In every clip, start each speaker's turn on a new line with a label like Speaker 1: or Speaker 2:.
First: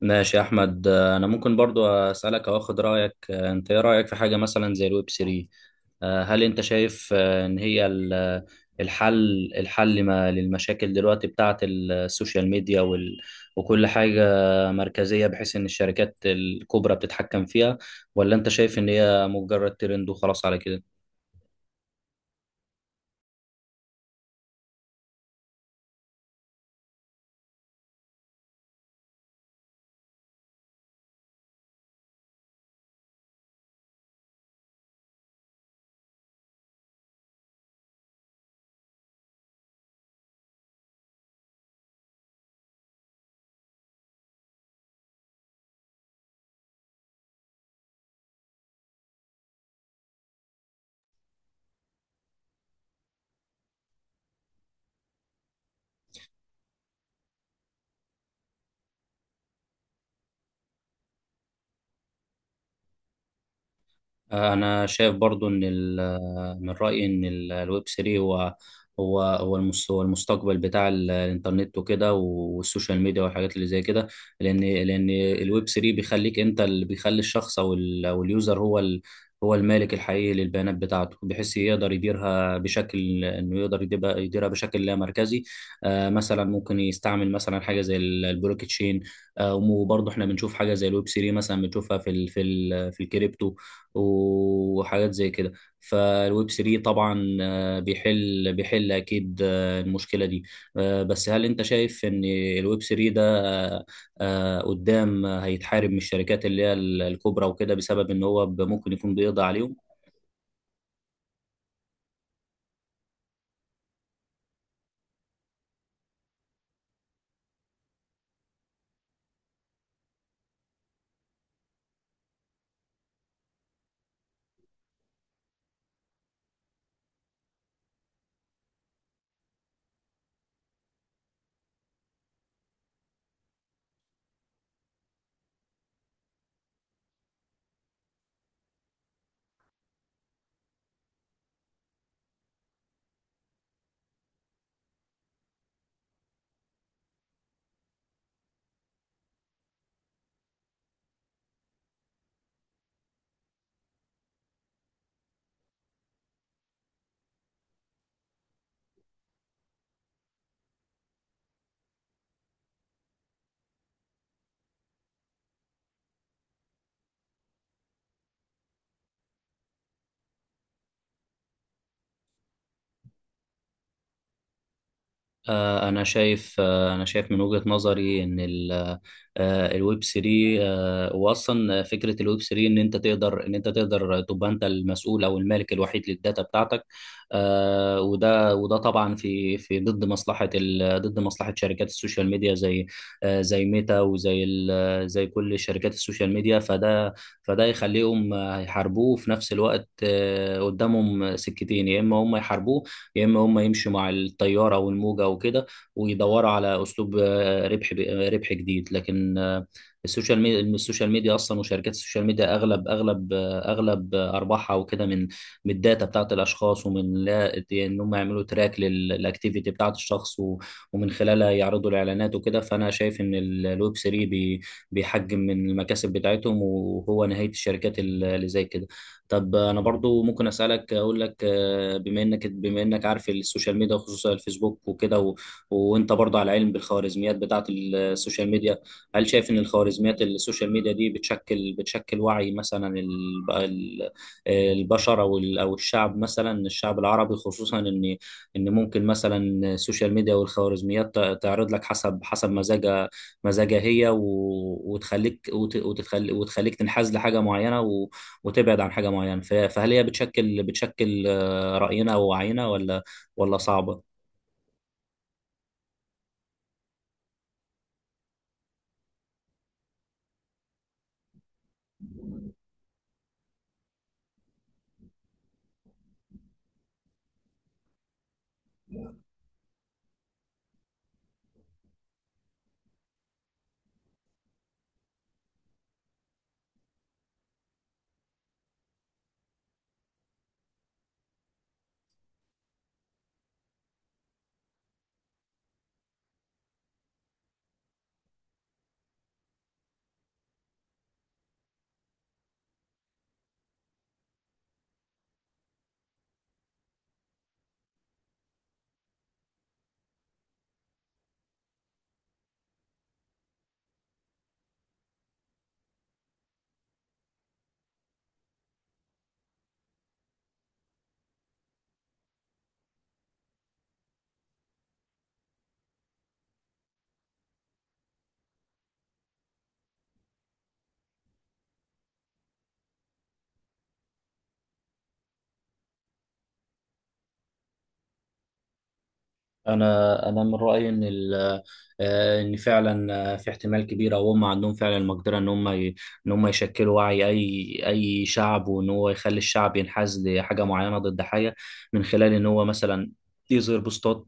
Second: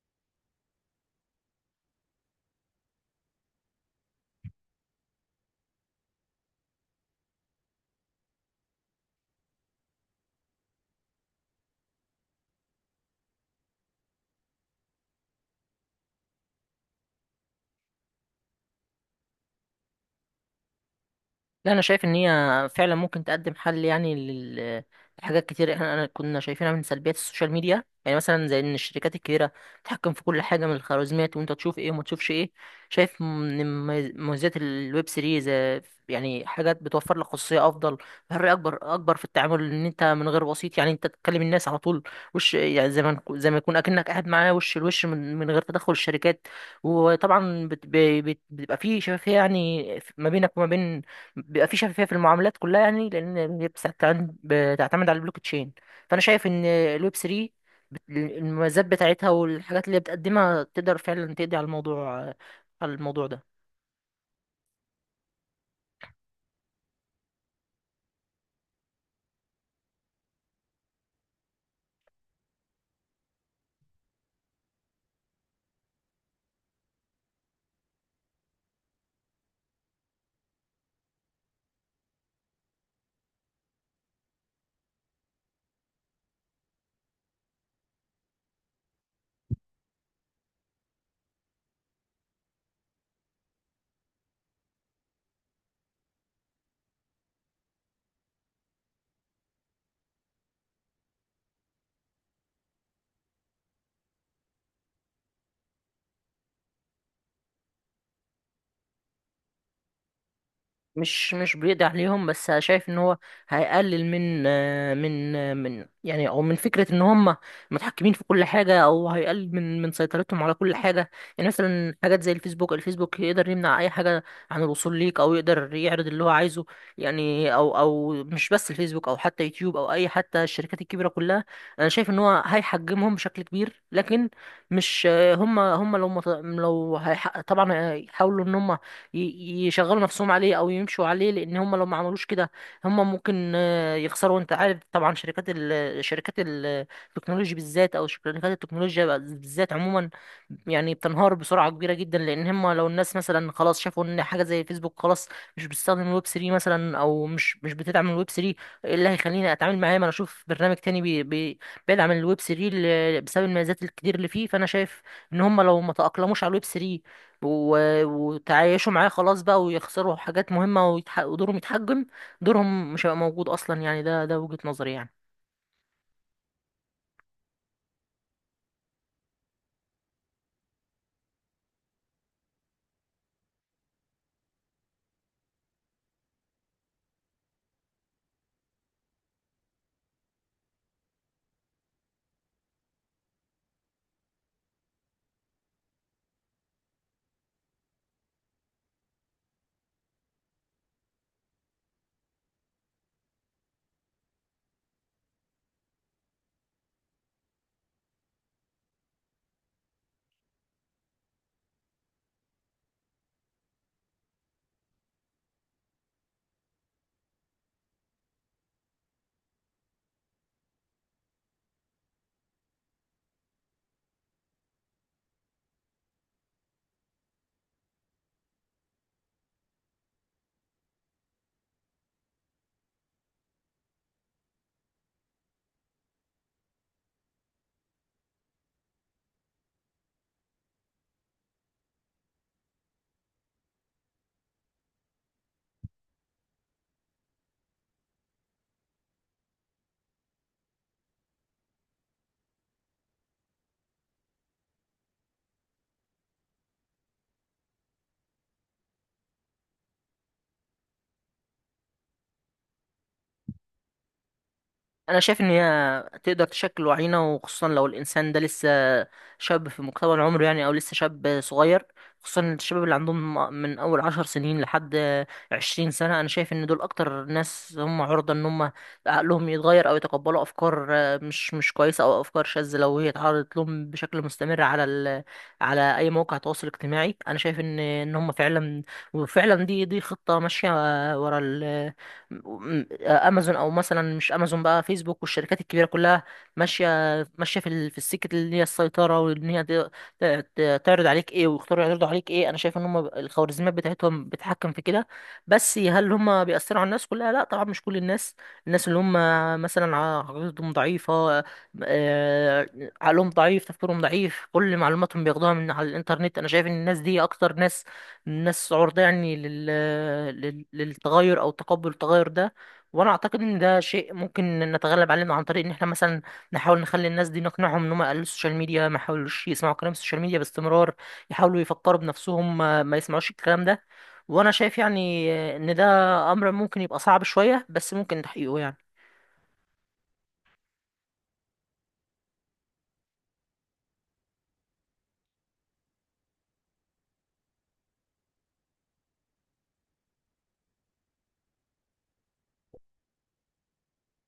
Speaker 1: ماشي يا احمد، انا ممكن برضو اسالك او اخد رايك. انت ايه رايك في حاجه مثلا زي الويب 3؟ هل انت شايف ان هي الحل ما للمشاكل دلوقتي بتاعه السوشيال ميديا وكل حاجه مركزيه، بحيث ان الشركات الكبرى بتتحكم فيها؟ ولا انت شايف ان هي مجرد ترند وخلاص على كده؟
Speaker 2: لا انا شايف ان هي فعلا ممكن تقدم حل يعني لحاجات كتير احنا أنا كنا شايفينها من سلبيات السوشيال ميديا، يعني مثلا زي ان الشركات الكبيره تتحكم في كل حاجه من الخوارزميات، وانت تشوف ايه وما تشوفش ايه. شايف من مميزات الويب سيريز، يعني حاجات بتوفر لك خصوصيه افضل، حريه اكبر في التعامل، ان انت من غير وسيط. يعني انت تتكلم الناس على طول. وش يعني زي ما يكون اكنك قاعد معاه وش لوش من غير تدخل الشركات. وطبعا بتبقى في شفافية، يعني ما بينك وما بين، بيبقى في شفافية في المعاملات كلها، يعني لأن هي بتعتمد على البلوك تشين. فأنا شايف إن الويب 3، المميزات بتاعتها والحاجات اللي هي بتقدمها، تقدر فعلا تقضي على الموضوع ده.
Speaker 1: انا شايف برضو ان من رايي ان الويب 3 هو هو هو المستقبل بتاع الانترنت وكده والسوشيال ميديا والحاجات اللي زي كده، لان الويب 3 بيخليك انت، اللي بيخلي الشخص او اليوزر هو هو المالك الحقيقي للبيانات بتاعته، بحيث يقدر يديرها بشكل انه يقدر يديرها بشكل لا مركزي. مثلا ممكن يستعمل مثلا حاجه زي البلوك تشين. وبرضه احنا بنشوف حاجه زي الويب 3 مثلا، بنشوفها في الكريبتو وحاجات زي كده. فالويب 3 طبعا بيحل اكيد المشكله دي. بس هل انت شايف ان الويب 3 ده قدام هيتحارب من الشركات اللي هي الكبرى وكده، بسبب ان هو ممكن يكون بيقضي عليهم؟
Speaker 2: مش بيقضي عليهم، بس شايف ان هو هيقلل من يعني، او من فكره ان هم متحكمين في كل حاجه، او هيقلل من سيطرتهم على كل حاجه. يعني مثلا حاجات زي الفيسبوك يقدر يمنع اي حاجه عن الوصول ليك، او يقدر يعرض اللي هو عايزه. يعني او مش بس الفيسبوك، او حتى يوتيوب، او اي حتى الشركات الكبيره كلها، انا شايف ان هو هيحجمهم بشكل كبير. لكن مش هم هم لو مت- لو هيح- طبعا هيحاولوا ان هم يشغلوا نفسهم عليه او يمشوا عليه، لان هم لو ما عملوش كده هم ممكن يخسروا. انت عارف طبعا شركات شركات التكنولوجي بالذات، او شركات التكنولوجيا بالذات عموما، يعني بتنهار بسرعه كبيره جدا، لان هم لو الناس مثلا خلاص شافوا ان حاجه زي فيسبوك خلاص مش بتستخدم الويب 3 مثلا، او مش بتدعم الويب 3، ايه اللي هيخليني اتعامل معاه؟ ما انا اشوف برنامج تاني بي بيدعم الويب 3 بسبب المميزات الكتير اللي فيه. فانا شايف ان هم لو ما تاقلموش على الويب 3 وتعايشوا معاه، خلاص بقى، ويخسروا حاجات مهمة، ودورهم يتحجم. دورهم مش هيبقى موجود أصلا، يعني ده وجهة نظري يعني.
Speaker 1: أنا شايف من وجهة نظري إن الويب 3، وأصلا فكرة الويب 3 إن أنت تقدر تبقى أنت المسؤول أو المالك الوحيد للداتا بتاعتك. وده طبعا في ضد ضد مصلحة شركات السوشيال ميديا، زي زي ميتا زي كل شركات السوشيال ميديا. فده يخليهم يحاربوه. في نفس الوقت قدامهم سكتين: يا إما هم يحاربوه، يا اما هم يمشوا مع التياره والموجه وكده ويدوروا على اسلوب ربح جديد. لكن السوشيال ميديا اصلا، وشركات السوشيال ميديا اغلب اغلب آه، اغلب آه، ارباحها وكده من الداتا بتاعت الاشخاص، ومن لا ان هم يعملوا تراك للاكتيفيتي بتاعت الشخص ومن خلالها يعرضوا الاعلانات وكده. فانا شايف ان الويب 3 بيحجم من المكاسب بتاعتهم، وهو نهايه الشركات اللي زي كده. طب انا برضو ممكن اسالك اقول لك بما انك عارف السوشيال ميديا، وخصوصا الفيسبوك وكده وانت برضو على علم بالخوارزميات بتاعه السوشيال ميديا، هل شايف ان الخوارزميات السوشيال ميديا دي بتشكل وعي مثلا البشر، او او الشعب، مثلا الشعب العربي؟ خصوصا ان ان ممكن مثلا السوشيال ميديا والخوارزميات تعرض لك حسب مزاجها. هي و... وتخليك وت... وتخليك وتخليك تنحاز لحاجه معينه، وتبعد عن حاجة معينة. فهل هي بتشكل رأينا ووعينا، ولا صعبة؟
Speaker 2: انا شايف ان هي تقدر تشكل وعينا، وخصوصا لو الانسان ده لسه شاب في مقتبل عمره، يعني او لسه شاب صغير. خصوصا الشباب اللي عندهم من اول 10 سنين لحد 20 سنة، انا شايف ان دول اكتر ناس هم عرضة ان هم عقلهم يتغير، او يتقبلوا افكار مش كويسة، او افكار شاذة، لو هي اتعرضت لهم بشكل مستمر على على اي موقع تواصل اجتماعي. انا شايف ان هم فعلا، وفعلا دي خطة ماشية ورا امازون، او مثلا مش امازون بقى، فيسبوك والشركات الكبيره كلها، ماشيه ماشيه في في السكه اللي هي السيطره، وان هي تعرض عليك ايه، ويختاروا يعرضوا عليك ايه. انا شايف ان هم الخوارزميات بتاعتهم بتتحكم في كده. بس هل هم بيأثروا على الناس كلها؟ لا طبعا، مش كل الناس. الناس اللي هم مثلا عقليتهم ضعيفه، آه، عقلهم ضعيف، تفكيرهم ضعيف، كل معلوماتهم بياخدوها من على الانترنت، انا شايف ان الناس دي اكتر ناس، الناس عرضة يعني للتغير، او تقبل التغير ده. وانا اعتقد ان ده شيء ممكن نتغلب عليه، عن طريق ان احنا مثلا نحاول نخلي الناس دي نقنعهم ان هم يقللوا السوشيال ميديا، ما يحاولوش يسمعوا كلام السوشيال ميديا باستمرار، يحاولوا يفكروا بنفسهم، ما يسمعوش الكلام ده. وانا شايف يعني ان ده امر ممكن يبقى صعب شوية، بس ممكن تحقيقه يعني.
Speaker 1: انا من رايي ان فعلا في احتمال كبير، او هم عندهم فعلا المقدره ان هم يشكلوا وعي اي شعب، وان هو يخلي الشعب ينحاز لحاجه معينه ضد حاجه، من خلال ان هو مثلا يظهر بوستات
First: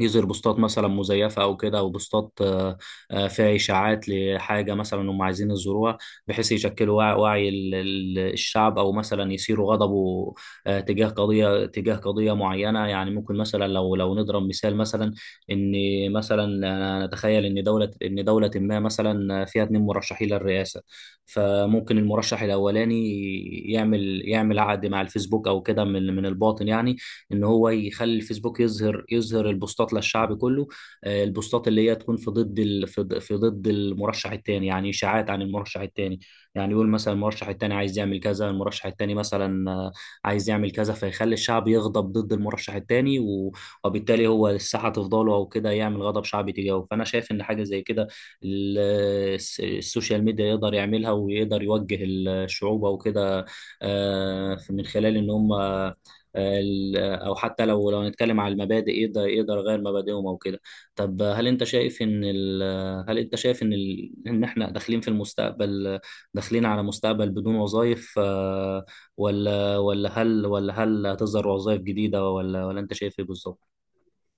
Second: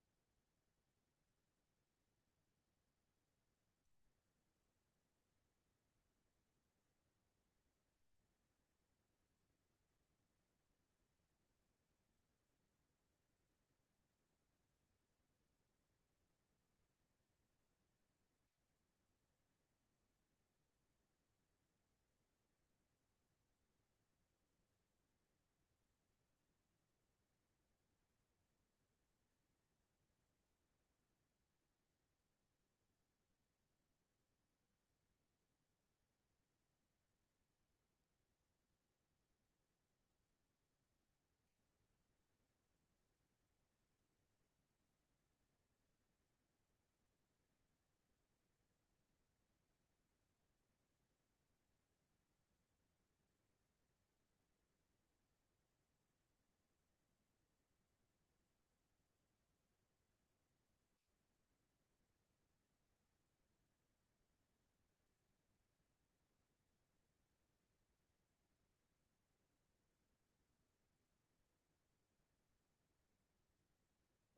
Speaker 1: يظهر بوستات مثلا مزيفه او كده، او بوستات فيها اشاعات لحاجه مثلا هم عايزين يزوروها، بحيث يشكلوا وعي الشعب، او مثلا يثيروا غضبه تجاه قضيه معينه. يعني ممكن مثلا لو نضرب مثال. مثلا ان مثلا أنا نتخيل ان دوله ما مثلا فيها اتنين مرشحين للرئاسه. فممكن المرشح الاولاني يعمل عقد مع الفيسبوك او كده، من الباطن يعني، ان هو يخلي الفيسبوك يظهر البوستات للشعب كله، البوستات اللي هي تكون في ضد ال... في ض- في ضد المرشح الثاني، يعني اشاعات عن المرشح الثاني. يعني يقول مثلا المرشح الثاني عايز يعمل كذا، المرشح الثاني مثلا عايز يعمل كذا، فيخلي الشعب يغضب ضد المرشح الثاني، وبالتالي هو الساحه تفضله او كده، يعمل غضب شعبي تجاهه. فانا شايف ان حاجه زي كده ال- السوشيال ميديا يقدر يعملها، ويقدر يوجه الشعوب او كده من خلال ان هم. او حتى لو نتكلم على المبادئ، يقدر يغير مبادئهم او كده. طب هل انت شايف ان ال... هل انت شايف ان ال... ان احنا داخلين في المستقبل، على مستقبل بدون وظائف؟ ولا هل هتظهر وظائف جديدة؟ ولا انت شايف ايه بالظبط؟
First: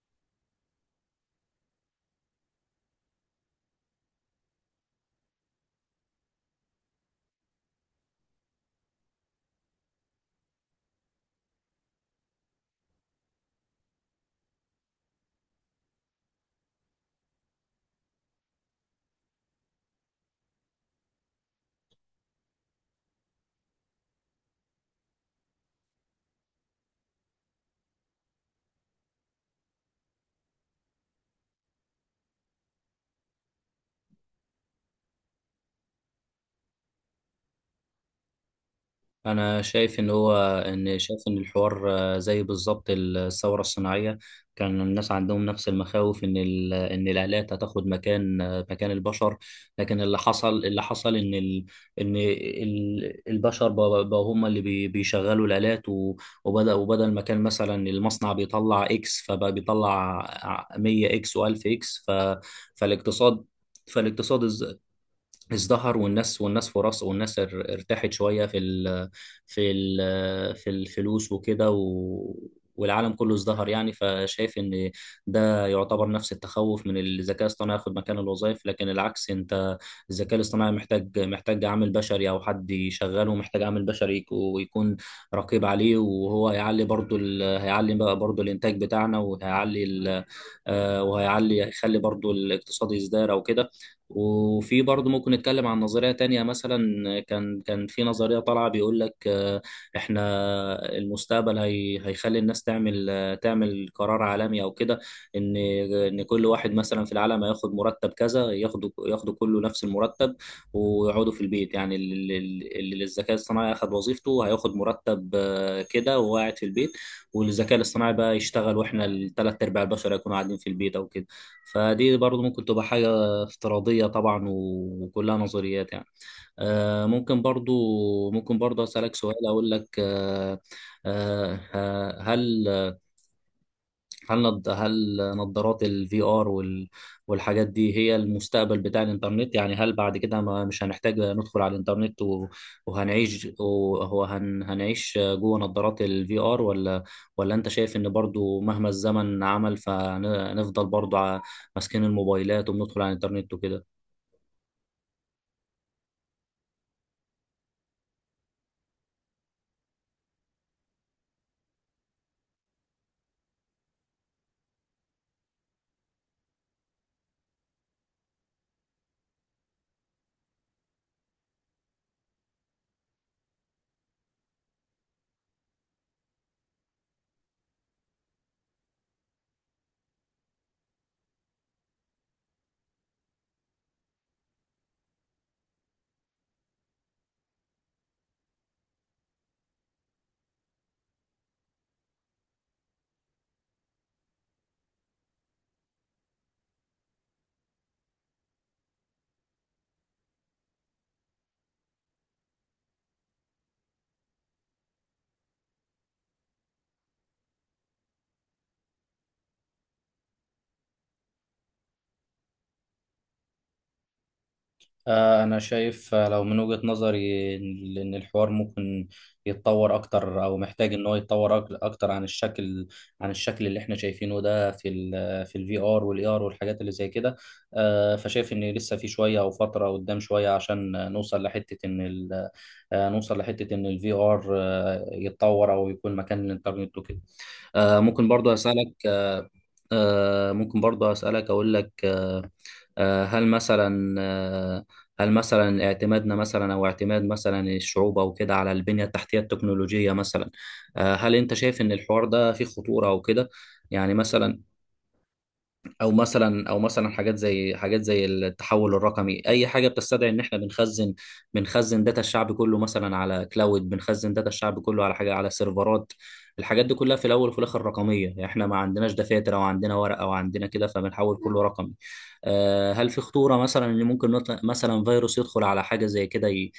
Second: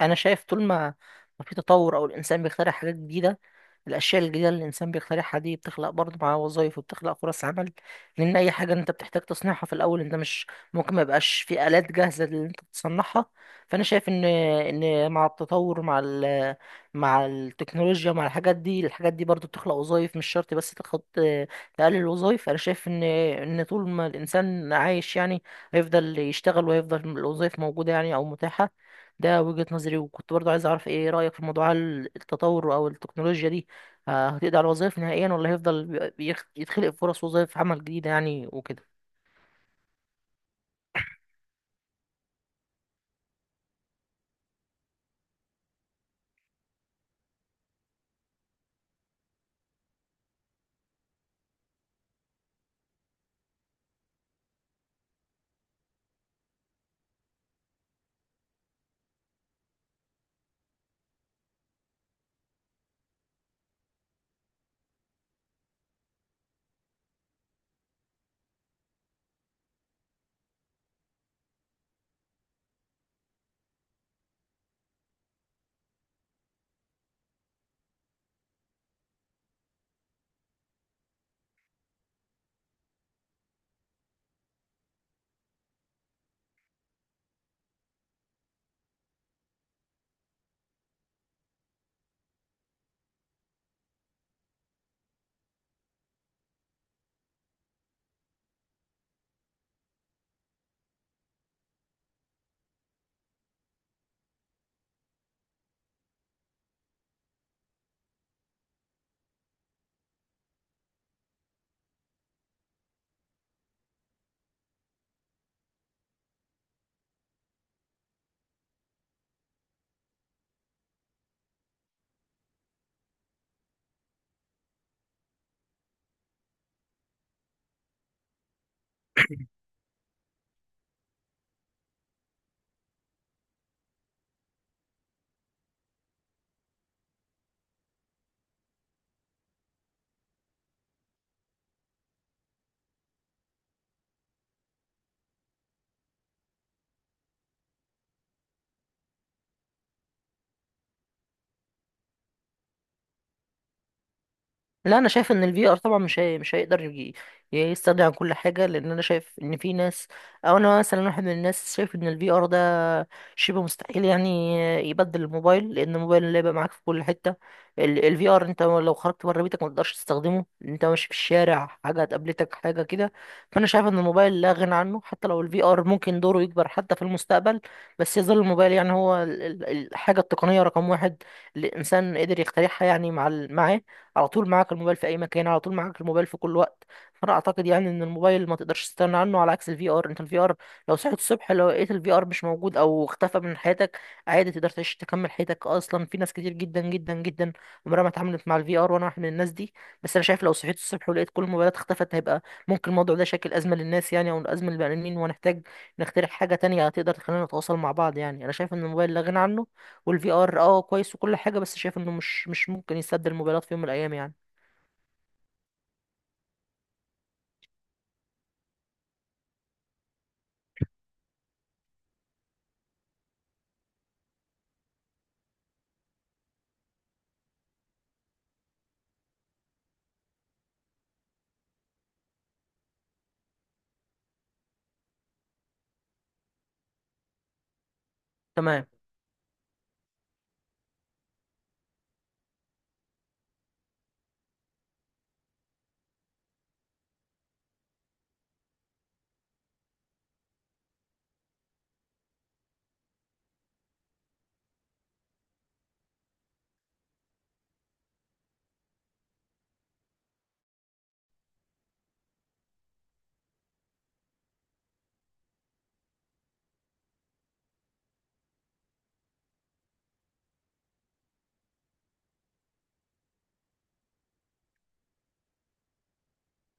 Speaker 2: انا شايف طول ما في تطور، او الانسان بيخترع حاجات جديدة، الاشياء الجديده اللي الانسان بيخترعها دي بتخلق برضه معاه وظايف، وبتخلق فرص عمل. لان اي حاجه انت بتحتاج تصنيعها في الاول، انت مش ممكن ما يبقاش في الات جاهزه اللي انت تصنعها. فانا شايف ان مع التطور، مع مع التكنولوجيا، مع الحاجات دي، الحاجات دي برضه بتخلق وظايف، مش شرط بس تاخد، تقلل الوظايف. انا شايف ان طول ما الانسان عايش يعني هيفضل يشتغل، وهيفضل الوظايف موجوده يعني، او متاحه. ده وجهة نظري. وكنت برضو عايز اعرف ايه رأيك في موضوع التطور او التكنولوجيا دي، هتقضي على الوظائف نهائيا، ولا هيفضل يتخلق فرص وظائف عمل جديدة يعني وكده؟
Speaker 1: انا شايف ان الحوار زي بالظبط الثوره الصناعيه. كان الناس عندهم نفس المخاوف ان ان الالات هتاخد مكان البشر، لكن اللي حصل ان ال ان ال البشر بقوا هم اللي بيشغلوا الالات، و- وبدا وبدل ما كان مثلا المصنع بيطلع اكس، فبقى بيطلع 100 اكس و1000 اكس. ف فالاقتصاد فالاقتصاد ازدهر، والناس ارتاحت شويه في الفلوس وكده، والعالم كله ازدهر يعني. فشايف ان ده يعتبر نفس التخوف من الذكاء الاصطناعي ياخد مكان الوظائف، لكن العكس. انت الذكاء الاصطناعي محتاج عامل بشري او حد يشغله، محتاج عامل بشري ويكون رقيب عليه، وهو هيعلي بقى برضو الانتاج بتاعنا، وهيعلي ال... آه، وهيعلي هيخلي برضو الاقتصاد يزدهر او كده. وفي برضه ممكن نتكلم عن نظرية تانية. مثلا كان في نظرية طالعة بيقول لك احنا المستقبل هيخلي الناس تعمل تعمل قرار عالمي او كده، ان ان كل واحد مثلا في العالم هياخد مرتب كذا، ياخدوا كله نفس المرتب، ويقعدوا في البيت. يعني اللي الذكاء الصناعي اخد وظيفته هياخد مرتب كده، وهو قاعد في البيت، والذكاء الاصطناعي بقى يشتغل، واحنا الثلاث ارباع البشر هيكونوا قاعدين في البيت او كده. فدي برضه ممكن تبقى حاجة افتراضية طبعا، وكلها نظريات يعني. ممكن برضو أسألك سؤال. أقول لك هل هل نظارات الفي ار والحاجات دي هي المستقبل بتاع الإنترنت؟ يعني هل بعد كده ما مش هنحتاج ندخل على الإنترنت، وهنعيش هنعيش جوه نظارات الفي ار؟ ولا أنت شايف إن برضو مهما الزمن عمل فنفضل برضو ماسكين الموبايلات وبندخل على الإنترنت وكده؟
Speaker 2: لا انا شايف ان الفي ار طبعا مش هيقدر يجي يستغني عن كل حاجه. لان انا شايف ان في ناس، او انا مثلا واحد من الناس، شايف ان الفي ار ده شبه مستحيل يعني يبدل الموبايل. لان الموبايل اللي هيبقى معاك في كل حته، الفي ار انت لو خرجت بره بيتك ما تقدرش تستخدمه، انت ماشي في الشارع حاجه قابلتك حاجه كده. فانا شايف ان الموبايل لا غنى عنه، حتى لو الفي ار ممكن دوره يكبر حتى في المستقبل، بس يظل الموبايل يعني هو الحاجه التقنيه رقم 1 اللي الانسان قدر يخترعها يعني، مع معاه. على طول معاك الموبايل في اي مكان، على طول معاك الموبايل في كل وقت. فانا اعتقد يعني ان الموبايل ما تقدرش تستغنى عنه، على عكس الفي ار. انت الفي ار لو صحيت الصبح لو لقيت الفي ار مش موجود او اختفى من حياتك، عادي تقدر تعيش تكمل حياتك. اصلا في ناس كتير جدا جدا جدا عمرها ما اتعاملت مع الفي ار، وانا واحد من الناس دي. بس انا شايف لو صحيت الصبح ولقيت كل الموبايلات اختفت، هيبقى ممكن الموضوع ده شكل ازمه للناس يعني، او ازمه للبني ادمين، وهنحتاج نخترع حاجه تانية تقدر تخلينا نتواصل مع بعض. يعني انا شايف ان الموبايل لا غنى عنه، والفي ار اه كويس وكل حاجه، بس شايف انه مش ممكن يسد الموبايلات في يوم من الايام يعني.
Speaker 1: آه، أنا شايف آه، لو من وجهة نظري إن الحوار ممكن يتطور أكتر، أو محتاج إن هو يتطور أكتر عن الشكل، اللي إحنا شايفينه ده في الفي آر والإي آر والحاجات اللي زي كده. فشايف إن لسه في شوية أو فترة قدام شوية عشان نوصل لحتة إن الفي آر يتطور أو يكون مكان الإنترنت وكده. آه، ممكن برضو
Speaker 2: تمام.
Speaker 1: أسألك آه، ممكن برضو أسألك أقول لك آه، هل مثلا آه، هل مثلا اعتمادنا مثلا، او اعتماد مثلا الشعوب او كده على البنية التحتية التكنولوجية مثلا، هل انت شايف ان الحوار ده فيه خطورة او كده؟ يعني مثلا، او مثلا حاجات زي التحول الرقمي، اي حاجه بتستدعي ان احنا بنخزن داتا الشعب كله، مثلا على كلاود، بنخزن داتا الشعب كله على حاجه، على سيرفرات. الحاجات دي كلها في الاول وفي الاخر رقميه، يعني احنا ما عندناش دفاتر او عندنا ورق او عندنا كده، فبنحول كله رقمي. هل في خطوره مثلا ان ممكن نطلع مثلا فيروس يدخل على حاجه زي كده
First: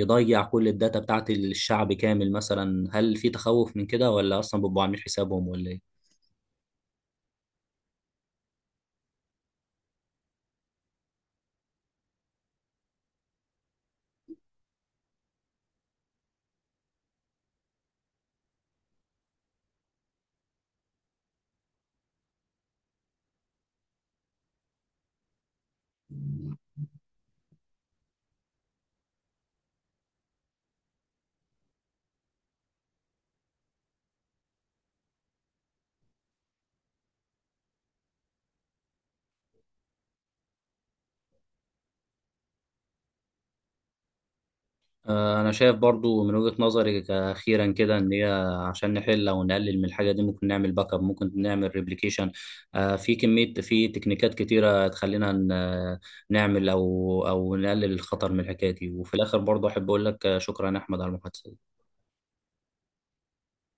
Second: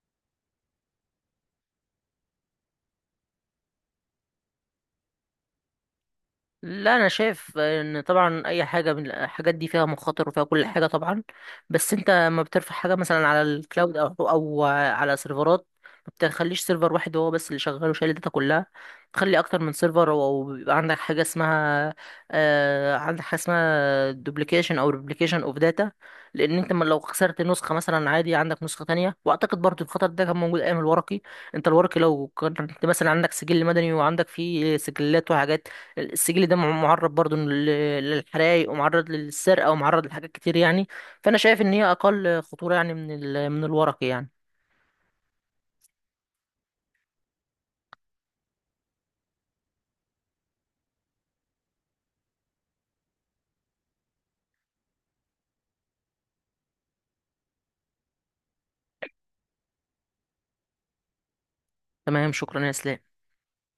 Speaker 1: يضيع كل الداتا بتاعت الشعب كامل مثلا؟ هل في تخوف من كده، ولا اصلا بيبقوا عاملين حسابهم، ولا ايه؟
Speaker 2: لا انا شايف ان طبعا اي حاجه من الحاجات دي فيها مخاطر وفيها كل حاجه طبعا. بس انت ما بترفع حاجه مثلا على الكلاود، او على سيرفرات، ما بتخليش سيرفر واحد هو بس اللي شغال وشايل الداتا كلها. تخلي اكتر من سيرفر، او بيبقى عندك حاجه اسمها، عندك حاجه اسمها دوبليكيشن او ريبليكيشن اوف داتا. لان انت ما لو خسرت نسخه مثلا، عادي، عندك نسخه تانية. واعتقد برضو الخطر ده كان موجود ايام الورقي. انت الورقي لو كنت مثلا عندك سجل مدني وعندك فيه سجلات وحاجات، السجل ده معرض برضو للحرايق، ومعرض للسرقة، ومعرض لحاجات كتير يعني. فأنا شايف إن هي أقل خطورة يعني من الورقي يعني.
Speaker 1: أنا شايف برضو من وجهة نظري، أخيرا كده، إن هي عشان نحل أو نقلل من الحاجة دي ممكن نعمل باك اب، ممكن نعمل ريبليكيشن. في كمية، في تكنيكات كتيرة تخلينا نعمل أو نقلل الخطر من الحكاية دي. وفي الآخر برضو أحب أقول لك شكرا يا أحمد على المحادثة دي.
Speaker 2: تمام، شكرا يا إسلام.